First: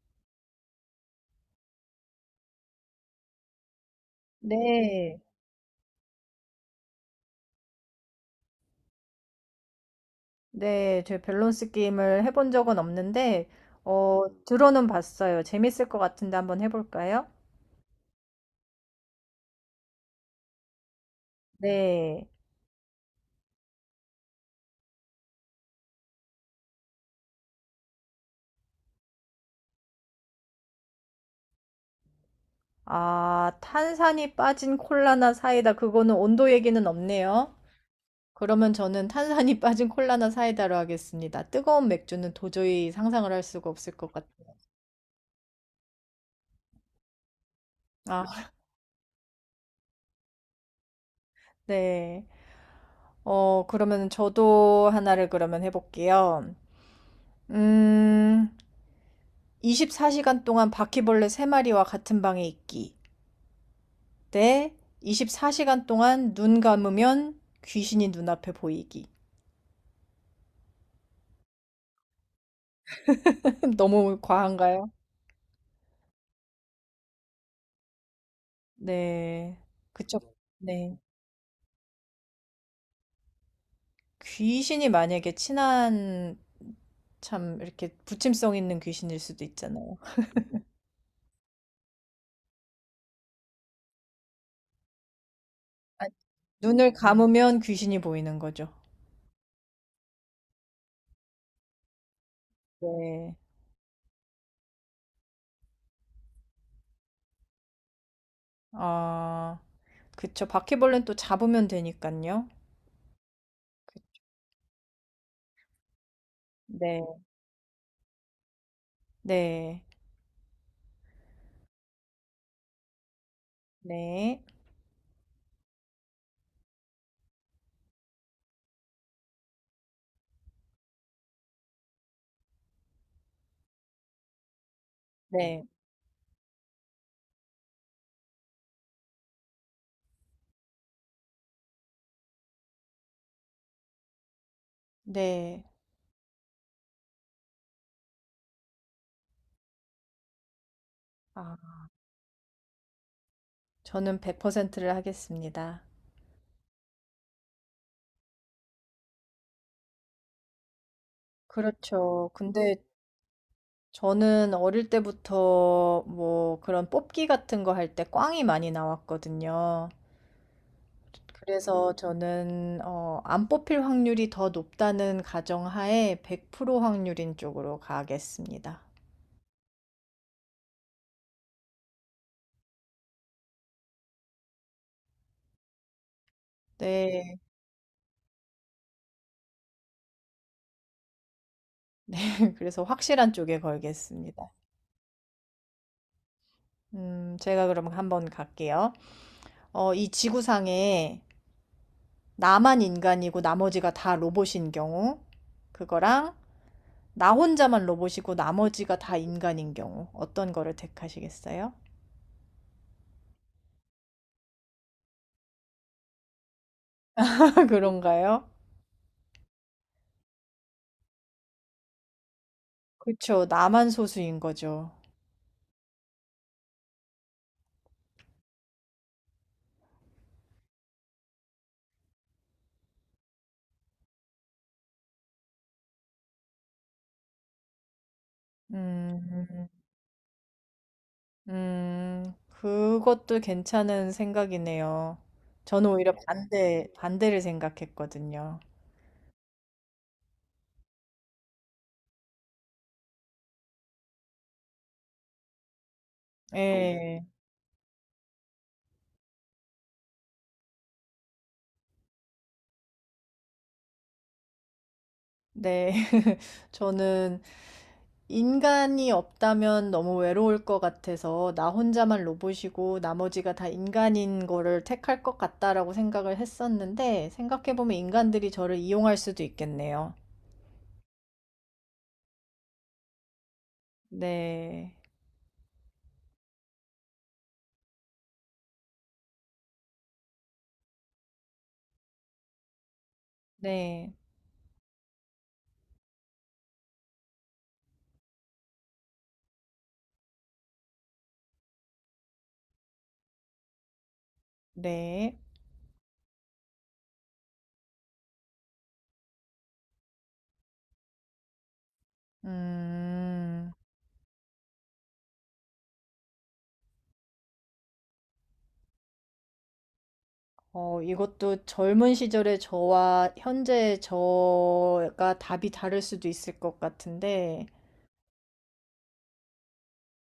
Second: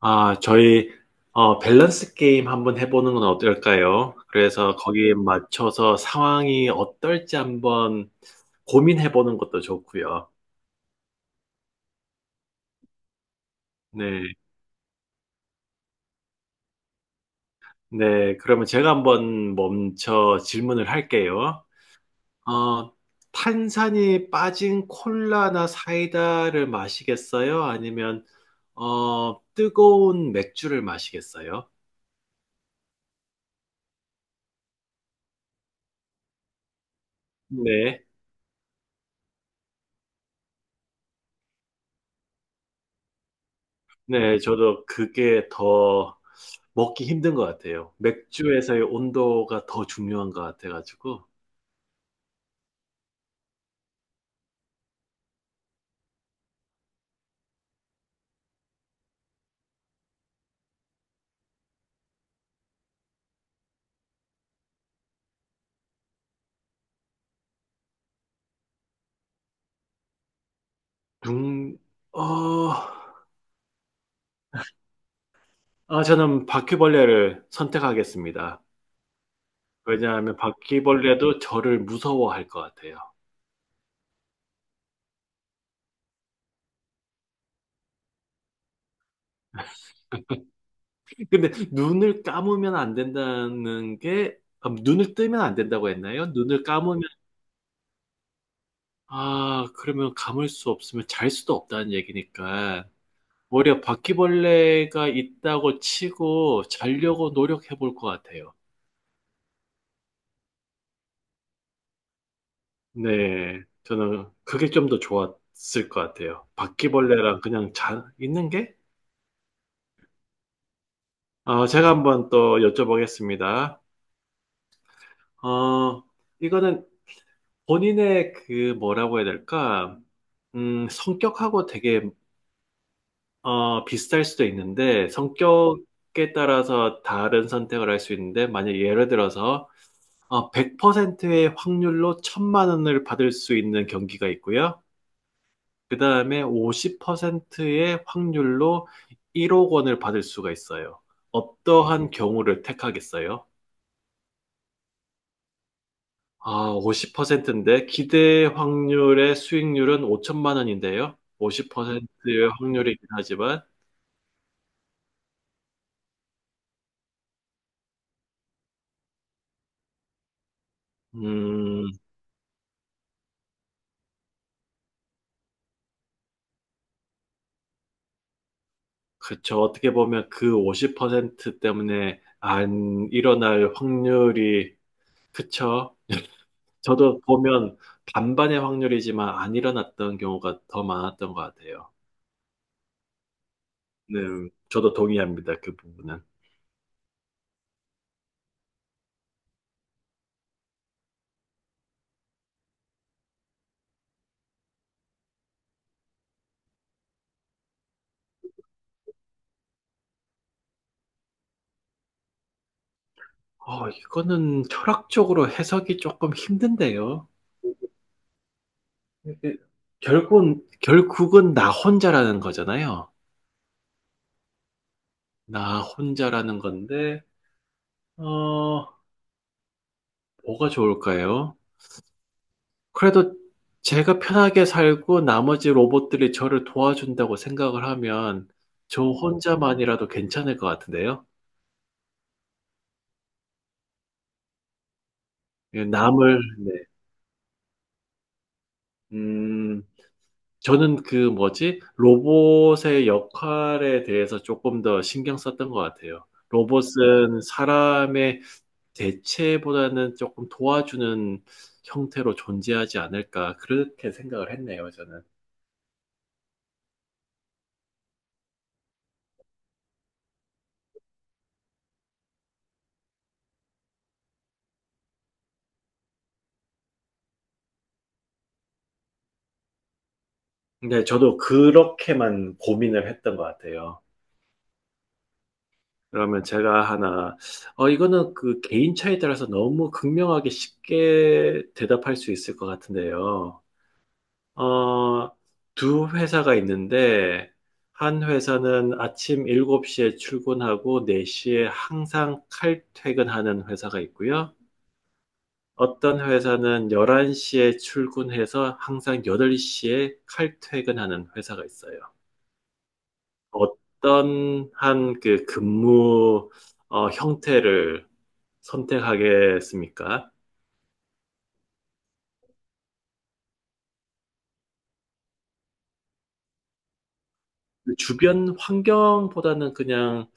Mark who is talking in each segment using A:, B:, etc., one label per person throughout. A: 아, 저희, 밸런스 게임 한번 해보는 건 어떨까요? 그래서 거기에
B: 네.
A: 맞춰서 상황이 어떨지 한번 고민해보는 것도 좋고요.
B: 네, 저 밸런스 게임을 해본 적은 없는데,
A: 네,
B: 들어는 봤어요. 재밌을 것 같은데 한번 해볼까요?
A: 네. 그러면 제가 한번 멈춰 질문을 할게요.
B: 네.
A: 어, 탄산이 빠진 콜라나 사이다를 마시겠어요? 아니면, 뜨거운 맥주를 마시겠어요?
B: 아, 탄산이 빠진 콜라나 사이다. 그거는 온도 얘기는 없네요.
A: 네.
B: 그러면 저는 탄산이 빠진 콜라나 사이다로 하겠습니다. 뜨거운 맥주는 도저히 상상을 할 수가 없을 것
A: 네,
B: 같아요.
A: 저도 그게 더 먹기 힘든 것 같아요.
B: 아,
A: 맥주에서의 온도가 더 중요한 것 같아가지고.
B: 네. 그러면 저도 하나를 그러면 해볼게요. 음, 24시간 동안 바퀴벌레 3마리와 같은 방에 있기. 때 24시간 동안 눈 감으면 귀신이 눈앞에 보이기.
A: 중, 어,
B: 너무 과한가요?
A: 아, 저는 바퀴벌레를 선택하겠습니다.
B: 네. 그쵸.
A: 왜냐하면
B: 네.
A: 바퀴벌레도 저를 무서워할 것 같아요.
B: 귀신이 만약에 친한 참 이렇게 부침성 있는 귀신일 수도 있잖아요.
A: 근데 눈을 감으면 안 된다는 게, 아, 눈을 뜨면 안 된다고
B: 아,
A: 했나요? 눈을
B: 눈을
A: 감으면,
B: 감으면 귀신이 보이는 거죠.
A: 아, 그러면 감을 수 없으면 잘 수도 없다는 얘기니까.
B: 네.
A: 오히려 바퀴벌레가 있다고 치고 자려고 노력해 볼 것 같아요.
B: 아, 그쵸. 바퀴벌레는 또 잡으면 되니까요.
A: 네, 저는 그게 좀 더 좋았을 것 같아요.
B: 네.
A: 바퀴벌레랑 그냥 있는 게?
B: 네.
A: 제가 한번 또 여쭤보겠습니다.
B: 네.
A: 어, 이거는 본인의 그 뭐라고 해야 될까? 성격하고 되게 비슷할 수도 있는데
B: 네.
A: 성격에 따라서 다른 선택을 할 수 있는데 만약 예를 들어서 100%의 확률로 천만 원을 받을 수 있는 경기가 있고요.
B: 네.
A: 그 다음에 50%의 확률로 1억 원을 받을 수가 있어요.
B: 아,
A: 어떠한 경우를 택하겠어요?
B: 저는 100%를 하겠습니다.
A: 아, 50%인데 기대 확률의 수익률은 5천만 원인데요.
B: 그렇죠.
A: 50%의
B: 근데
A: 확률이긴 하지만,
B: 저는 어릴 때부터 뭐 그런 뽑기 같은 거 할 때 꽝이 많이 나왔거든요.
A: 음,
B: 그래서 저는 안 뽑힐 확률이 더 높다는 가정하에 100% 확률인 쪽으로 가겠습니다.
A: 그쵸. 어떻게 보면 그 50% 때문에 안 일어날 확률이, 그쵸. 저도
B: 네.
A: 보면 반반의 확률이지만 안 일어났던 경우가 더 많았던 것 같아요.
B: 그래서 확실한 쪽에
A: 네,
B: 걸겠습니다.
A: 저도 동의합니다. 그 부분은.
B: 제가 그럼 한번 갈게요. 이 지구상에 나만 인간이고 나머지가 다 로봇인 경우, 그거랑 나 혼자만 로봇이고 나머지가 다 인간인 경우 어떤 거를 택하시겠어요?
A: 이거는 철학적으로 해석이 조금 힘든데요.
B: 그런가요?
A: 이게 결국은 나 혼자라는 거잖아요.
B: 그쵸. 나만 소수인 거죠.
A: 나 혼자라는 건데, 어, 뭐가 좋을까요? 그래도 제가 편하게 살고 나머지 로봇들이 저를 도와준다고 생각을 하면 저
B: 음,
A: 혼자만이라도 괜찮을 것 같은데요.
B: 음, 그것도 괜찮은 생각이네요.
A: 예,
B: 저는 오히려
A: 네,
B: 반대를 생각했거든요.
A: 음, 저는 그 뭐지? 로봇의 역할에 대해서 조금 더 신경 썼던 것 같아요.
B: 예,
A: 로봇은 사람의 대체보다는 조금 도와주는 형태로 존재하지 않을까, 그렇게 생각을 했네요, 저는.
B: 네. 저는 인간이 없다면 너무 외로울 것 같아서 나 혼자만 로봇이고 나머지가 다 인간인 거를 택할 것 같다라고 생각을 했었는데 생각해보면 인간들이 저를 이용할 수도 있겠네요.
A: 근데 저도 그렇게만 고민을 했던 것 같아요.
B: 네,
A: 그러면 제가 하나, 이거는 그 개인 차에 따라서 너무 극명하게 쉽게 대답할 수 있을 것 같은데요.
B: 네,
A: 어, 두 회사가 있는데, 한 회사는 아침 7시에 출근하고 4시에 항상 칼퇴근하는 회사가 있고요.
B: 네.
A: 어떤 회사는 11시에 출근해서 항상 8시에 칼퇴근하는 회사가 있어요.
B: 음,
A: 어떤 한 그 근무 형태를 선택하겠습니까?
B: 이것도 젊은 시절의 저와 현재의 저가 답이 다를 수도 있을 것 같은데,
A: 그 주변 환경보다는 그냥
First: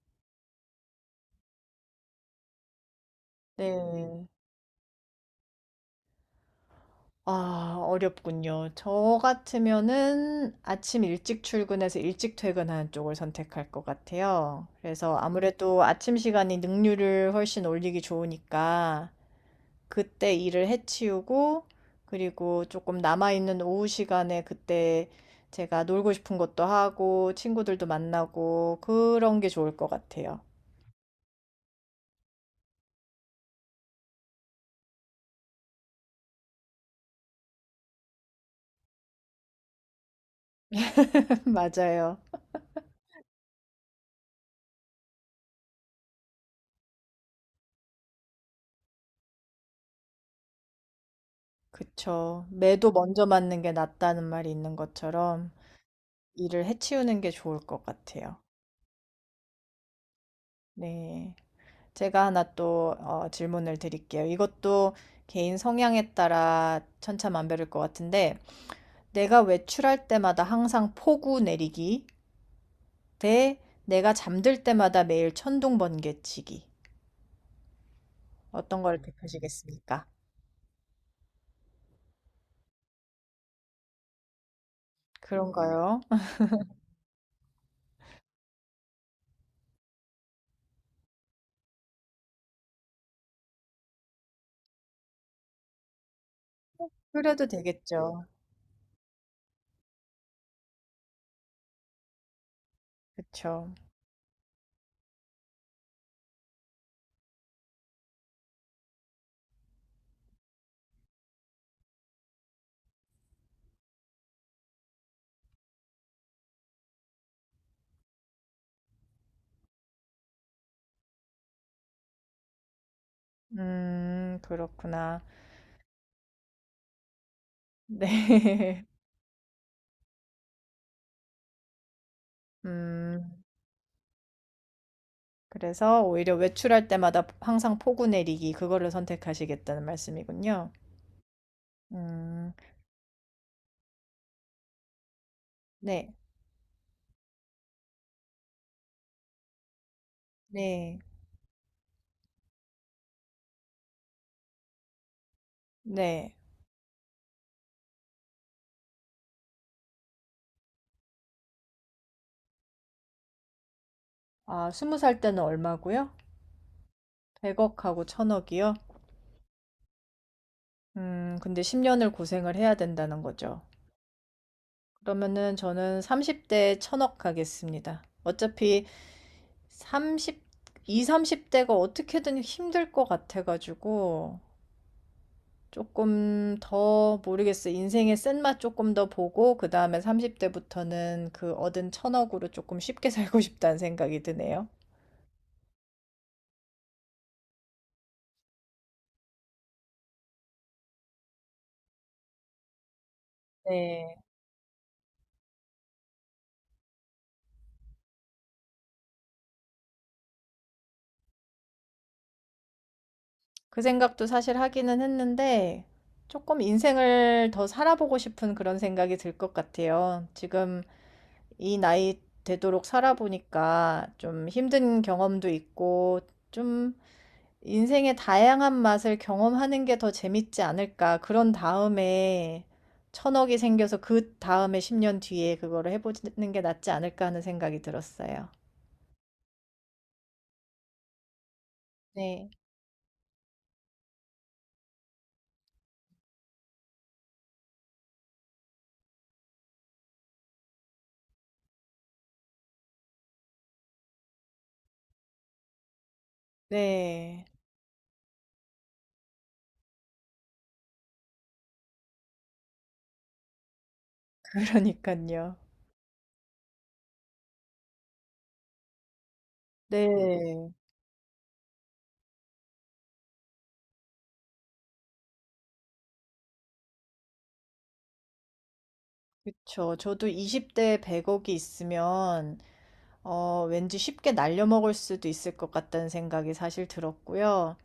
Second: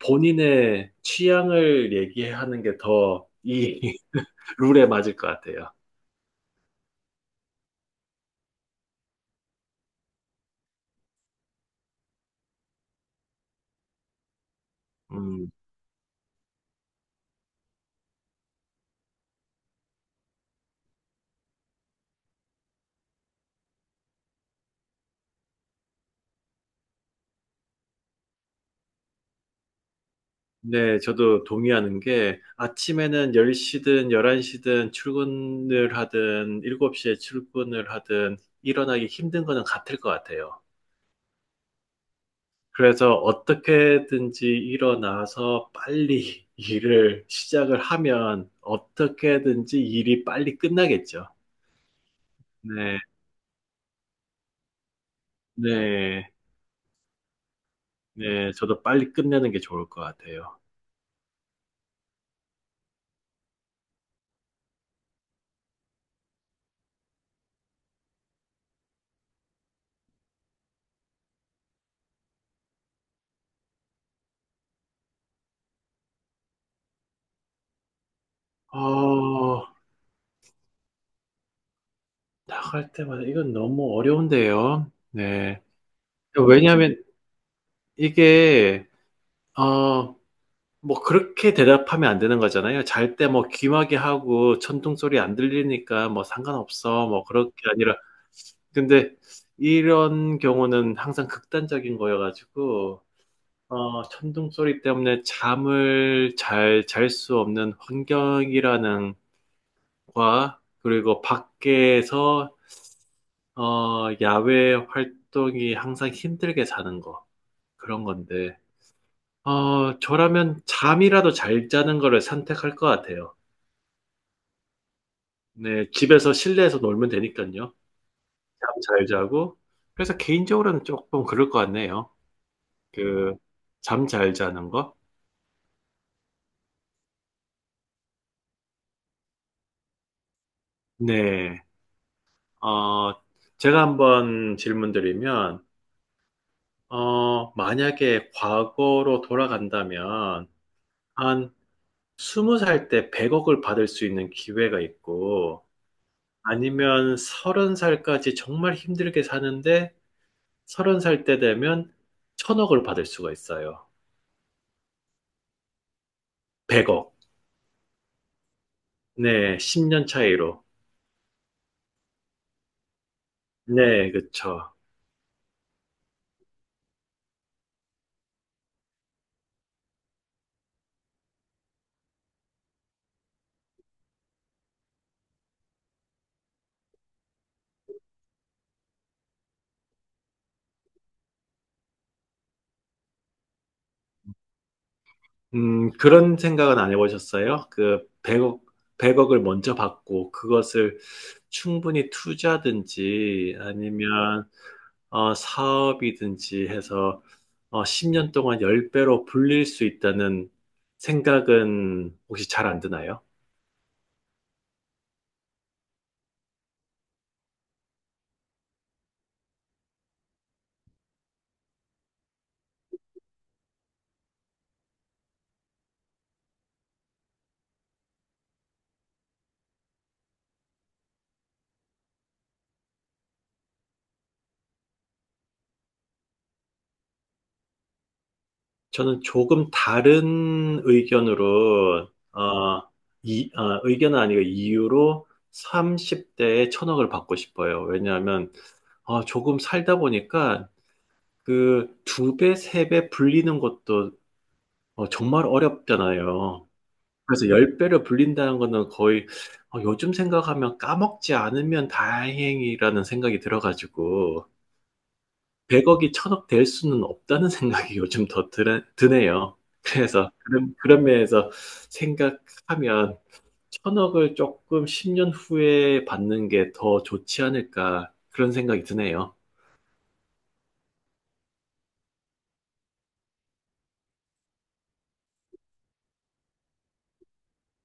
A: 본인의 취향을 얘기하는 게 더 이
B: 네.
A: 룰에 맞을 것 같아요.
B: 아, 어렵군요. 저 같으면은 아침 일찍 출근해서 일찍 퇴근하는 쪽을 선택할 것 같아요. 그래서
A: 음,
B: 아무래도 아침 시간이 능률을 훨씬 올리기 좋으니까 그때 일을 해치우고 그리고 조금 남아있는 오후 시간에 그때 제가 놀고 싶은 것도 하고 친구들도 만나고 그런 게 좋을 것 같아요.
A: 네, 저도 동의하는 게 아침에는 10시든 11시든 출근을 하든 7시에 출근을 하든 일어나기 힘든 거는 같을 것 같아요.
B: 맞아요.
A: 그래서 어떻게든지 일어나서 빨리 일을 시작을 하면 어떻게든지 일이 빨리 끝나겠죠.
B: 그쵸. 매도
A: 네,
B: 먼저 맞는 게 낫다는 말이 있는 것처럼.
A: 네.
B: 일을 해치우는 게 좋을 것 같아요.
A: 네, 저도 빨리 끝내는 게 좋을 것 같아요.
B: 네. 제가 하나 또 질문을 드릴게요. 이것도 개인 성향에 따라 천차만별일 것 같은데, 내가 외출할 때마다 항상 폭우 내리기 대 내가 잠들 때마다 매일 천둥 번개 치기. 어떤 걸
A: 어,
B: 택하시겠습니까?
A: 나갈 때마다 이건 너무 어려운데요. 네.
B: 그런가요?
A: 왜냐하면 이게, 어, 뭐 그렇게 대답하면 안 되는 거잖아요. 잘 때 뭐 귀마개 하고 천둥 소리 안 들리니까 뭐 상관없어. 뭐
B: 그래도
A: 그렇게 아니라.
B: 되겠죠.
A: 근데 이런 경우는 항상 극단적인 거여가지고,
B: 그쵸.
A: 천둥 소리 때문에 잠을 잘 잘 수 없는 환경이라는 과 그리고 밖에서 야외 활동이 항상 힘들게 자는 거 그런 건데 저라면 잠이라도 잘 자는 거를 선택할 것 같아요.
B: 그렇구나.
A: 네, 집에서 실내에서 놀면 되니까요. 잠
B: 네.
A: 잘 자고 그래서 개인적으로는 조금 그럴 것 같네요. 그
B: 음.
A: 잠 잘 자는 거.
B: 그래서 오히려 외출할 때마다 항상 포구 내리기 그거를 선택하시겠다는 말씀이군요.
A: 네,
B: 음.
A: 어, 제가 한번 질문드리면
B: 네.
A: 만약에 과거로 돌아간다면
B: 네.
A: 한 20살 때 100억을 받을 수 있는 기회가 있고,
B: 네.
A: 아니면 서른 살까지 정말 힘들게 사는데, 30살 때 되면 천억을 받을 수가 있어요.
B: 아, 20살 때는 얼마고요?
A: 100억.
B: 100억 하고 1,000억 이요?
A: 네, 10년 차이로.
B: 근데 10 년을 고생을 해야 된다는 거죠.
A: 네, 그쵸.
B: 그러면은 저는 30 대에 1,000억 하겠습니다. 어차피 삼십 20-30 대가 어떻게든 힘들 것 같아 가지고 조금 더 모르겠어. 요 인생의 쓴맛 조금 더 보고 그 다음에 30대부터는 그 얻은 1,000억으로 조금 쉽게 살고 싶다는 생각이 드네요.
A: 그런 생각은 안 해보셨어요? 100억을 먼저 받고 그것을 충분히 투자든지
B: 네.
A: 아니면 사업이든지 해서 10년 동안 10배로 불릴 수 있다는 생각은 혹시 잘 안 드나요?
B: 그 생각도 사실 하기는 했는데 조금 인생을 더 살아보고 싶은 그런 생각이 들 것 같아요. 지금 이 나이 되도록 살아보니까 좀 힘든 경험도 있고 좀 인생의 다양한 맛을 경험하는 게 더 재밌지 않을까. 그런 다음에 1,000억이 생겨서 그 다음에 10년 뒤에 그거를 해보는 게 낫지 않을까 하는 생각이 들었어요.
A: 저는 조금 다른 의견으로
B: 네.
A: 의견은 아니고 이유로 30대에 천억을 받고 싶어요. 왜냐하면 조금 살다 보니까 그 2배, 3배 불리는 것도 정말 어렵잖아요.
B: 네.
A: 그래서 열 배를 불린다는 거는 거의 요즘 생각하면 까먹지 않으면 다행이라는 생각이 들어가지고
B: 그러니까요.
A: 100억이 1억될 수는 없다는 생각이 요즘 더 드네요. 그래서
B: 네.
A: 그런 면에서 생각하면 1억을 조금 10년 후에 받는 게 더 좋지 않을까 그런 생각이 드네요.
B: 그쵸. 저도 20대에 100억이 있으면, 왠지 쉽게 날려먹을 수도 있을 것 같다는 생각이 사실 들었고요.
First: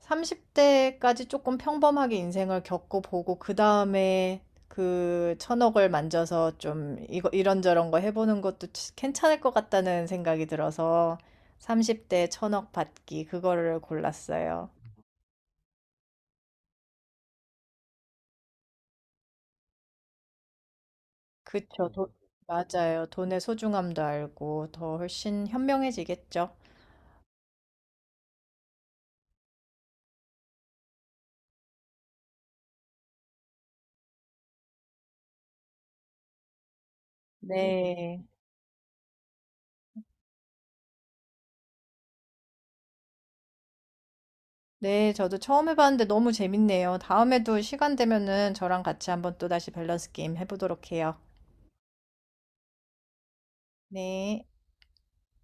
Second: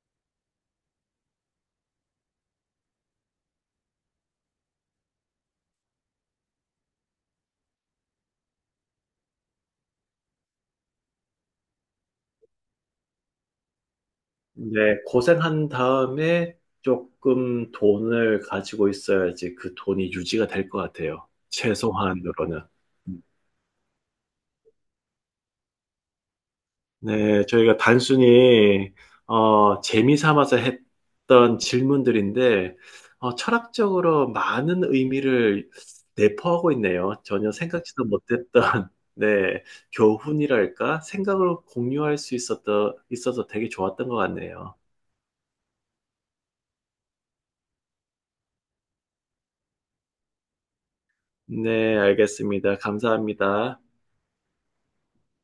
B: 30대까지 조금 평범하게 인생을 겪어보고 그 다음에 그 1,000억을 만져서 좀 이거 이런저런 거 해보는 것도 괜찮을 것 같다는 생각이 들어서 30대 1,000억 받기 그거를 골랐어요.
A: 네, 고생한 다음에 조금 돈을 가지고 있어야지 그 돈이 유지가 될 것 같아요.
B: 그쵸, 돈-
A: 최소한으로는.
B: 맞아요. 돈의 소중함도 알고 더 훨씬 현명해지겠죠.
A: 네, 저희가 단순히 재미 삼아서 했던 질문들인데 철학적으로 많은 의미를 내포하고 있네요. 전혀 생각지도
B: 네.
A: 못했던 네, 교훈이랄까? 생각을 공유할 수 있었던, 있어서 되게 좋았던 것 같네요.
B: 네, 저도 처음 해봤는데 너무 재밌네요. 다음에도 시간 되면은 저랑 같이 한번 또 다시 밸런스 게임 해보도록 해요.
A: 네, 알겠습니다. 감사합니다.
B: 네.